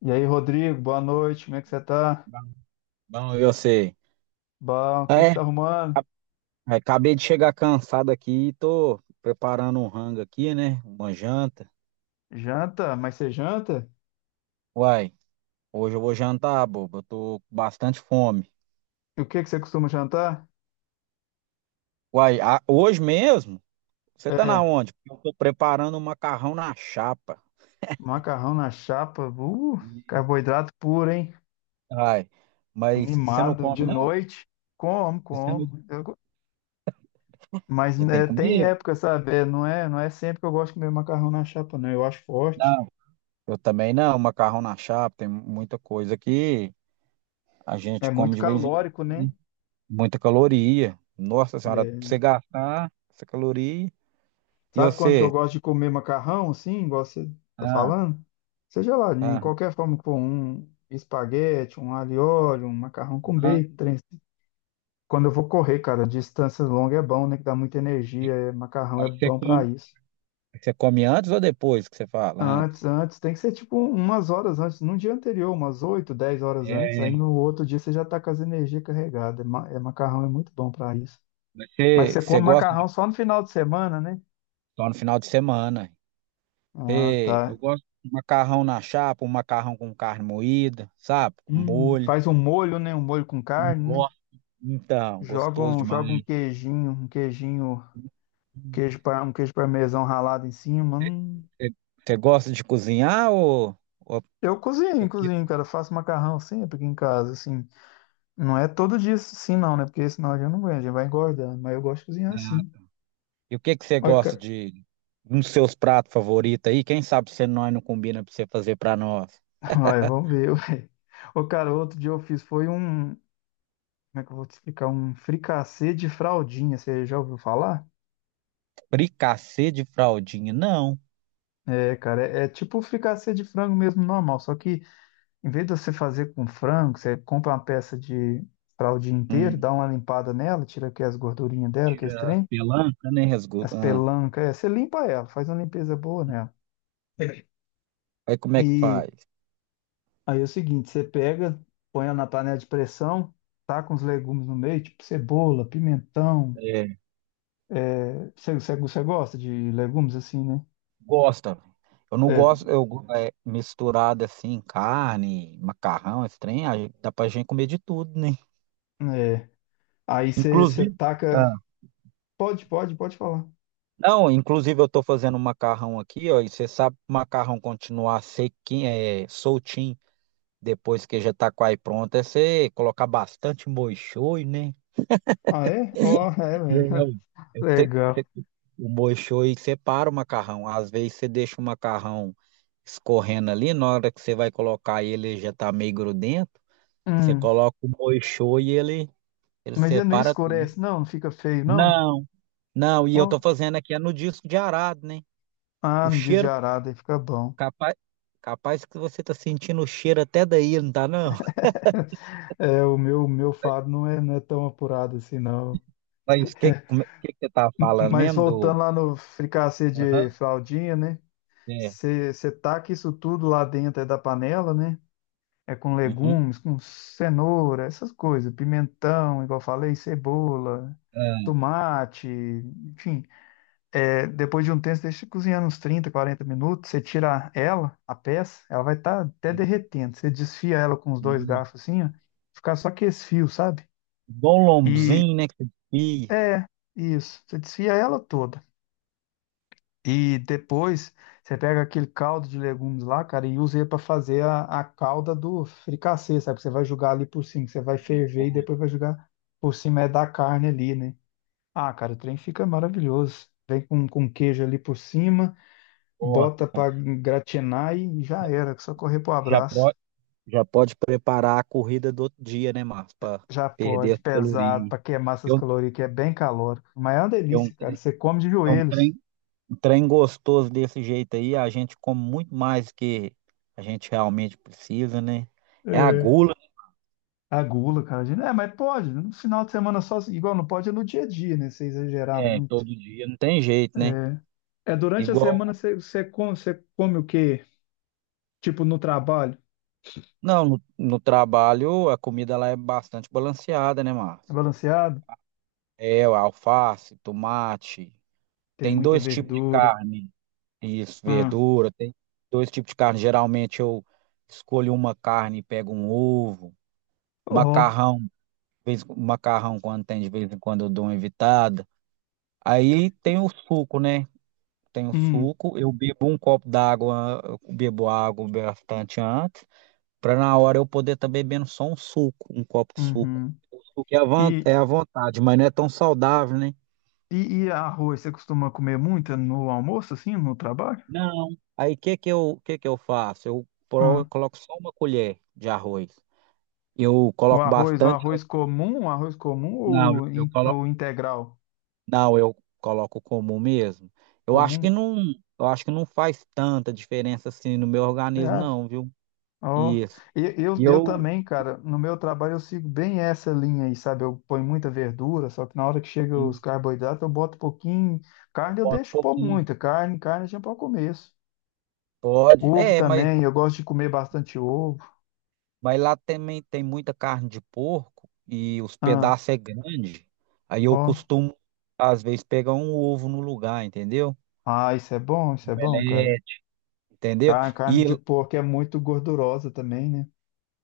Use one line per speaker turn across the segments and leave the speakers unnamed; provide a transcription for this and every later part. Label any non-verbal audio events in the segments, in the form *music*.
E aí, Rodrigo, boa noite, como é que você tá?
Bom, eu sei.
Bom, o que que você
É,
tá arrumando?
acabei de chegar cansado aqui e tô preparando um rango aqui, né? Uma janta.
Janta? Mas você janta?
Uai, hoje eu vou jantar, bobo. Eu tô com bastante fome.
E o que que você costuma jantar?
Uai, hoje mesmo? Você tá na
É,
onde? Porque eu tô preparando um macarrão na chapa.
macarrão na chapa,
Ih,
carboidrato puro, hein?
ai, mas você não
Animado,
come,
de
não?
noite, como,
Você não...
como. Mas
Você tem
né, tem
comigo?
época, sabe? É, não é sempre que eu gosto de comer macarrão na chapa, não. Eu acho forte.
Não. Eu também não. Macarrão na chapa, tem muita coisa que a
É
gente come
muito
de vez em quando,
calórico, né?
né? Muita caloria. Nossa senhora, pra
É,
você gastar essa caloria. E
sabe quando que eu
você?
gosto de comer macarrão, assim, igual você tá
Ah,
falando? Seja lá, em
ah,
qualquer forma que for, um espaguete, um alho e óleo, um macarrão com
ah.
bacon, trem assim. Quando eu vou correr, cara, distância longa é bom, né? Que dá muita
Aí
energia, macarrão é
aí
bom pra isso.
você come antes ou depois que você fala?
Antes,
Antes.
antes, tem que ser tipo umas horas antes, no dia anterior, umas 8, 10 horas antes, aí
É,
no outro dia você já tá com as energias carregadas. É, é macarrão é muito bom pra isso. Mas
você,
você
você
come
gosta
macarrão
de
só no final de semana, né?
só no final de semana.
Ah,
Você, eu
tá.
gosto de macarrão na chapa, um macarrão com carne moída, sabe? Com molho.
Faz um molho, né? Um molho com carne, né?
Nossa. Então,
Joga
gostoso
um, joga um
demais.
queijinho, um queijinho, queijo para um queijo parmesão ralado em cima.
Você,
Hum.
você- você gosta de cozinhar ou
Eu cozinho,
porque?
cozinho, cara. Faço macarrão sempre aqui em casa, assim. Não é todo dia assim, não, né? Porque senão a gente não aguenta, a gente vai engordando. Mas eu gosto de cozinhar assim.
E o que que você
Olha,
gosta
ca-
de nos seus pratos favoritos aí? Quem sabe se nós não combina pra você fazer pra nós?
*laughs* Olha, vamos ver. *laughs* Ué. Ô, cara, outro dia eu fiz foi um. Como é que eu vou te explicar? Um fricassê de fraldinha. Você já ouviu falar?
Fricassê de fraldinha, não.
É, cara, é tipo um fricassê de frango mesmo normal, só que em vez de você fazer com frango, você compra uma peça de para o dia inteiro,
Hum,
dá uma limpada nela, tira aqui as gordurinhas dela, que é
tira a
estranho,
pelanca, né?
as
Ah,
pelancas, é, você limpa ela, faz uma limpeza boa nela.
aí como é que
E
faz?
aí é o seguinte, você pega, põe ela na panela de pressão, taca uns legumes no meio, tipo cebola, pimentão.
É,
É, você gosta de legumes assim, né?
gosta. Eu não
É,
gosto, é, misturado assim, carne, macarrão, esse trem, aí dá pra gente comer de tudo, né?
é. Aí você
Inclusive,
taca.
ah,
Pode, pode, pode falar.
não, inclusive eu tô fazendo um macarrão aqui, ó, e você sabe que o macarrão continuar sequinho, soltinho. Depois que já tá quase pronto, é você colocar bastante molho shoyu, né?
Ah, é? Ó, é,
É, ué.
velho. *laughs*
Eu sei que
Legal.
o molho shoyu separa o macarrão. Às vezes você deixa o macarrão escorrendo ali, na hora que você vai colocar ele, ele já tá meio grudento. Você
Hum.
coloca o molho shoyu e ele
Mas ele não
separa tudo.
escurece, não, não fica feio, não?
Não, não, e eu tô
Ó,
fazendo aqui é no disco de arado, né? O
ah, não diz de
cheiro,
arada, aí fica bom.
capaz, capaz que você tá sentindo o cheiro até daí, não tá não?
*laughs* É, o meu fado não é tão apurado assim, não.
Mas o que, que você tá falando
Mas
mesmo
voltando
do...
lá no fricassê de
Aham,
fraldinha, né?
é.
Você taca isso tudo lá dentro é da panela, né? É com
Uhum.
legumes, com cenoura, essas coisas, pimentão, igual eu falei, cebola,
Ah,
tomate, enfim. É, depois de um tempo, você deixa cozinhando uns 30 40 minutos. Você tira ela, a peça, ela vai estar até derretendo. Você desfia ela com os dois
hum,
garfos assim, ó. Ficar só com esse fio, sabe?
igual um
E
lombzinho, né? Que você desfia.
é isso. Você desfia ela toda. E depois você pega aquele caldo de legumes lá, cara, e usa ele para fazer a calda do fricassê, sabe? Que você vai jogar ali por cima, que você vai ferver e
Nossa,
depois vai jogar por cima é da carne ali, né? Ah, cara, o trem fica maravilhoso. Vem com queijo ali por cima.
nossa,
Bota
cara.
pra gratinar e já era, só correr pro
já
abraço.
pode, já pode preparar a corrida do outro dia, né, Márcio? Para
Já
perder
pode,
as
pesado,
calorias.
pra queimar
Que
essas
é um,
calorias, que é bem calórico. Mas é uma
que é um,
delícia, cara.
trem,
Você come de
que é
joelhos.
um trem gostoso desse jeito aí, a gente come muito mais que a gente realmente precisa, né? É a
É.
gula, né?
A gula, cara. Gente, é, mas pode, no final de semana só, igual não pode é no dia a dia, né? Você exagerar
É,
muito.
todo dia, não tem jeito, né?
É, é durante a semana
Igual.
você come o quê? Tipo no trabalho?
Não, no trabalho a comida lá é bastante balanceada, né,
É
Márcio?
balanceado?
É, o alface, tomate.
Tem
Tem
muita
dois tipos de
verdura.
carne. Isso,
Ah,
verdura. Tem dois tipos de carne. Geralmente eu escolho uma carne e pego um ovo.
oh,
Macarrão, macarrão quando tem, de vez em quando eu dou uma evitada. Aí tem o suco, né? Tem o
hum,
suco. Eu bebo um copo d'água, eu bebo água bastante antes, para na hora eu poder estar bebendo só um suco, um copo de suco.
uhum.
O suco é
E
é à vontade, mas não é tão saudável, né?
e arroz, você costuma comer muito no almoço, assim, no trabalho?
Não. Aí o que que eu faço?
Ah.
Coloco só uma colher de arroz. Eu
O
coloco
arroz, o
bastante.
arroz comum, o arroz comum
Não,
ou,
eu coloco.
ou integral
Não, eu coloco comum mesmo. Eu acho
comum,
que não, eu acho que não faz tanta diferença assim no meu
você
organismo,
acha?
não, viu?
Ó,
Isso.
eu, eu,
E
eu
eu,
também, cara, no meu trabalho eu sigo bem essa linha aí, sabe? Eu ponho muita verdura, só que na hora que chega os
e
carboidratos eu boto um pouquinho.
eu
Carne eu
boto um
deixo pôr
pouquinho.
muita, carne já para o começo.
Pode.
Ovo
É,
também, eu gosto de comer bastante ovo.
mas lá também tem muita carne de porco e os
Ah,
pedaços é grande. Aí eu
ó,
costumo, às vezes, pegar um ovo no lugar, entendeu?
ah, isso é bom, cara.
Entendeu?
Carne
E
de porco é muito gordurosa também, né?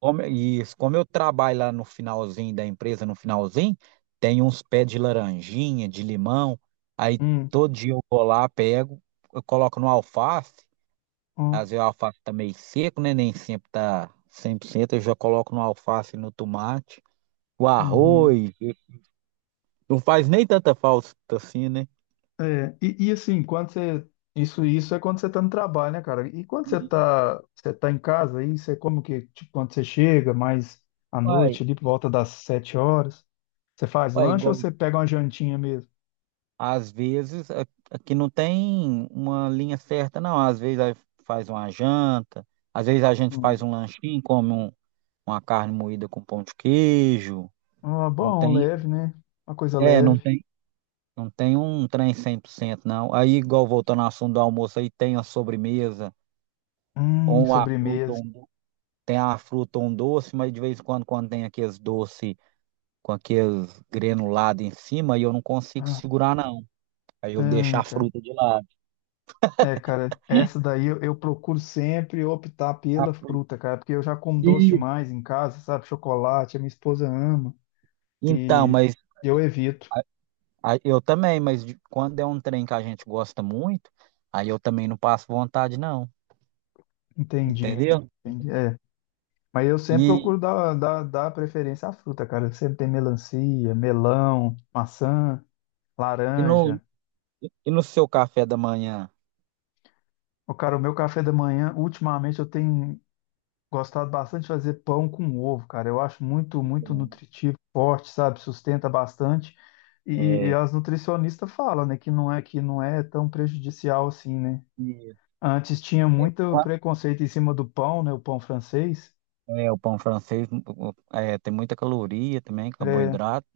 e como eu trabalho lá no finalzinho da empresa, no finalzinho, tem uns pés de laranjinha, de limão, aí
Hum,
todo dia eu vou lá, pego, eu coloco no alface,
ó,
às vezes o alface tá meio seco, né? Nem sempre tá 100%, eu já coloco no alface e no tomate, o
uhum.
arroz, não faz nem tanta falta assim, né?
É, e assim, quando você. Isso é quando você tá no trabalho, né, cara? E quando você
E
tá, você tá em casa aí, você como que, tipo, quando você chega mais à noite,
vai,
ali por volta das 7 horas, você faz
vai
lanche ou
igual.
você pega uma jantinha mesmo?
Às vezes, aqui não tem uma linha certa, não. Às vezes aí faz uma janta, às vezes a gente faz
Hum.
um lanchinho, uma carne moída com pão de queijo.
Ah,
Não
bom,
tem,
leve, né? Uma coisa
é, não
leve.
tem, não tem um trem 100% não. Aí, igual voltando ao assunto do almoço, aí tem a sobremesa, ou uma fruta,
Sobremesa.
tem a fruta ou um doce, mas de vez em quando, quando tem aqueles doces com aqueles granulados em cima, aí eu não consigo segurar, não. Aí eu deixo
Ah,
a fruta de lado.
é, cara, essa
*laughs*
daí eu procuro sempre optar
A
pela
fruta.
fruta, cara, porque eu já como doce demais em casa, sabe? Chocolate, a minha esposa ama
Então,
e
mas
eu evito.
a- eu também, quando é um trem que a gente gosta muito, aí eu também não passo vontade, não,
Entendi,
entendeu?
entendi. É, mas eu sempre
E,
procuro dar preferência à fruta, cara. Sempre tem melancia, melão, maçã,
e, no,
laranja.
e no seu café da manhã?
O cara, o meu café da manhã, ultimamente eu tenho gostado bastante de fazer pão com ovo, cara. Eu acho muito, muito nutritivo, forte, sabe? Sustenta bastante. E
É,
as nutricionistas falam, né, que não é tão prejudicial assim, né?
e-
Antes tinha
é,
muito
qua-
preconceito em cima do pão, né? O pão francês.
é, o pão francês o- é, tem muita caloria também,
É.
carboidrato,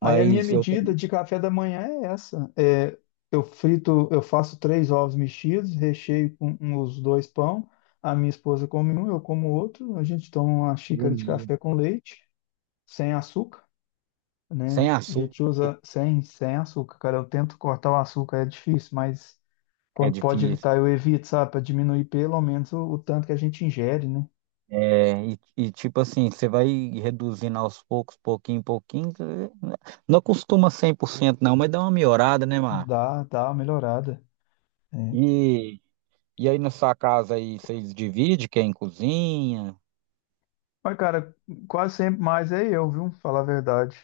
Aí a minha
mas eu
medida
também
de café da manhã é essa. É, eu frito, eu faço três ovos mexidos, recheio com os dois pão. A minha esposa come um, eu como outro. A gente toma uma xícara de
ele,
café com leite, sem açúcar,
sem
né? A
açúcar
gente usa sem açúcar, cara. Eu tento cortar o açúcar, é difícil, mas
é
quando pode
difícil.
evitar, eu evito, sabe? Para diminuir pelo menos o tanto que a gente ingere, né?
É, e tipo assim, você vai reduzindo aos poucos, pouquinho, pouquinho, não costuma cento não, mas dá uma melhorada, né, Márcio?
Dá uma melhorada. É.
E, e aí na sua casa aí vocês dividem quem cozinha?
Mas, cara, quase sempre mais é eu, viu? Falar a verdade.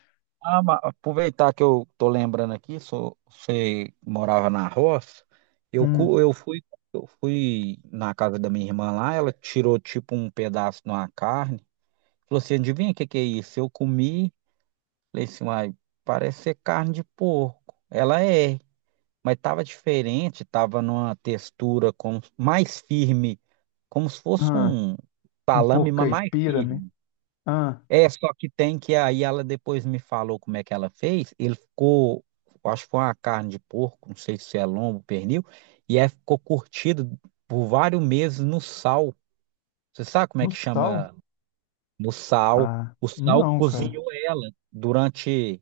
Ah, aproveitar que eu tô lembrando aqui, sou, você morava na roça. Eu,
Hum,
cu- eu fui eu fui na casa da minha irmã lá, ela tirou tipo um pedaço de uma carne. Falou assim, adivinha o que que é isso? Eu comi, falei assim, uai, parece ser carne de porco. Ela é, mas tava diferente, tava numa textura como, mais firme, como se fosse
ah,
um
um
salame,
pouco
mas mais
caipira, né?
firme.
Ah,
É, só que tem que aí ela depois me falou como é que ela fez. Ele ficou, eu acho que foi uma carne de porco, não sei se é lombo, pernil, e aí ficou curtido por vários meses no sal. Você sabe como é
no
que
sal?
chama no sal?
Ah,
O sal
não, cara.
cozinhou ela durante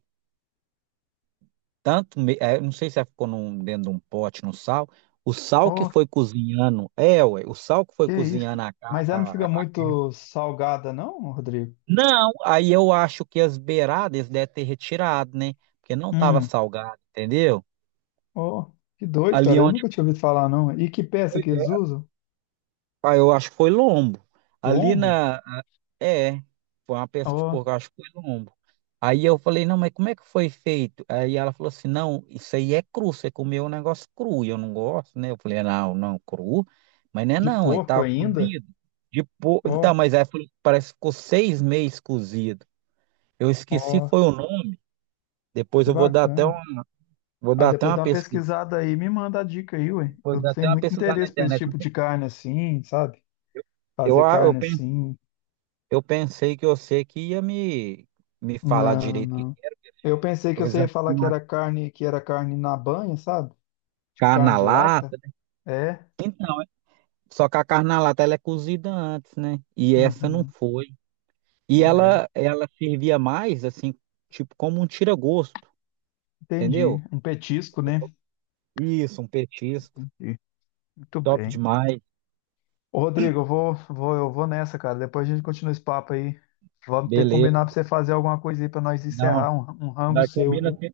tanto, é, não sei se ela ficou dentro de um pote no sal. O sal que
Oh,
foi cozinhando, é, ué, o sal que foi
que isso, cara.
cozinhando a, carne.
Mas ela não fica muito salgada, não, Rodrigo?
Não, aí eu acho que as beiradas devem ter retirado, né? Porque não estava
Hum.
salgado, entendeu?
Ó, que doido,
Ali
cara. Eu
onde
nunca tinha ouvido falar, não. E que peça
foi,
que eles
é,
usam?
ah, eu acho que foi lombo. Ali
Lombo?
na, a- é, foi uma peça de
Ó,
porco, eu acho que foi lombo. Aí eu falei, não, mas como é que foi feito? Aí ela falou assim, não, isso aí é cru, você comeu um negócio cru, e eu não gosto, né? Eu falei, não, cru, mas não é
de
não, aí
porco
tava
ainda?
cozido. Então,
Ó,
mas aí falou, parece que ficou 6 meses cozido. Eu esqueci
ó,
foi o nome, depois
que
eu vou dar até
bacana.
vou
Ah,
dar até
depois
uma
dá uma
pesquisa,
pesquisada aí, me manda a dica aí, ué.
vou
Eu
dar até
tenho
uma
muito
pesquisada na
interesse por esse
internet. Eu,
tipo
pe-
de carne assim, sabe?
eu,
Fazer
a- eu,
carne
pen-
assim.
eu pensei que você que ia me, me falar
Não,
direito que
não. Eu pensei que
eles
você ia
acham
falar que
uma
era carne, na banha, sabe? Tipo
carne
carne
na
de lata.
lata, né?
É?
Então, só que a carne na lata ela é cozida antes, né? E essa não
Uhum,
foi. E
é.
ela servia mais assim, tipo como um tira-gosto,
Entendi.
entendeu?
Um petisco, né?
Isso, um petisco.
Entendi. Muito
Top
bem.
demais.
Ô, Rodrigo, eu vou nessa, cara. Depois a gente continua esse papo aí. Vamos ter que combinar pra
Beleza.
você fazer alguma coisa aí pra nós
Não,
encerrar um rango
nós
seu,
combina
viu?
assim,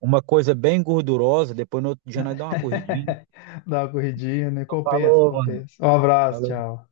uma coisa bem gordurosa, depois no outro dia nós dá uma corridinha.
*laughs* Dá uma corridinha, né?
Então,
Compensa,
falou, mano.
compensa. Um abraço,
Falou.
tchau.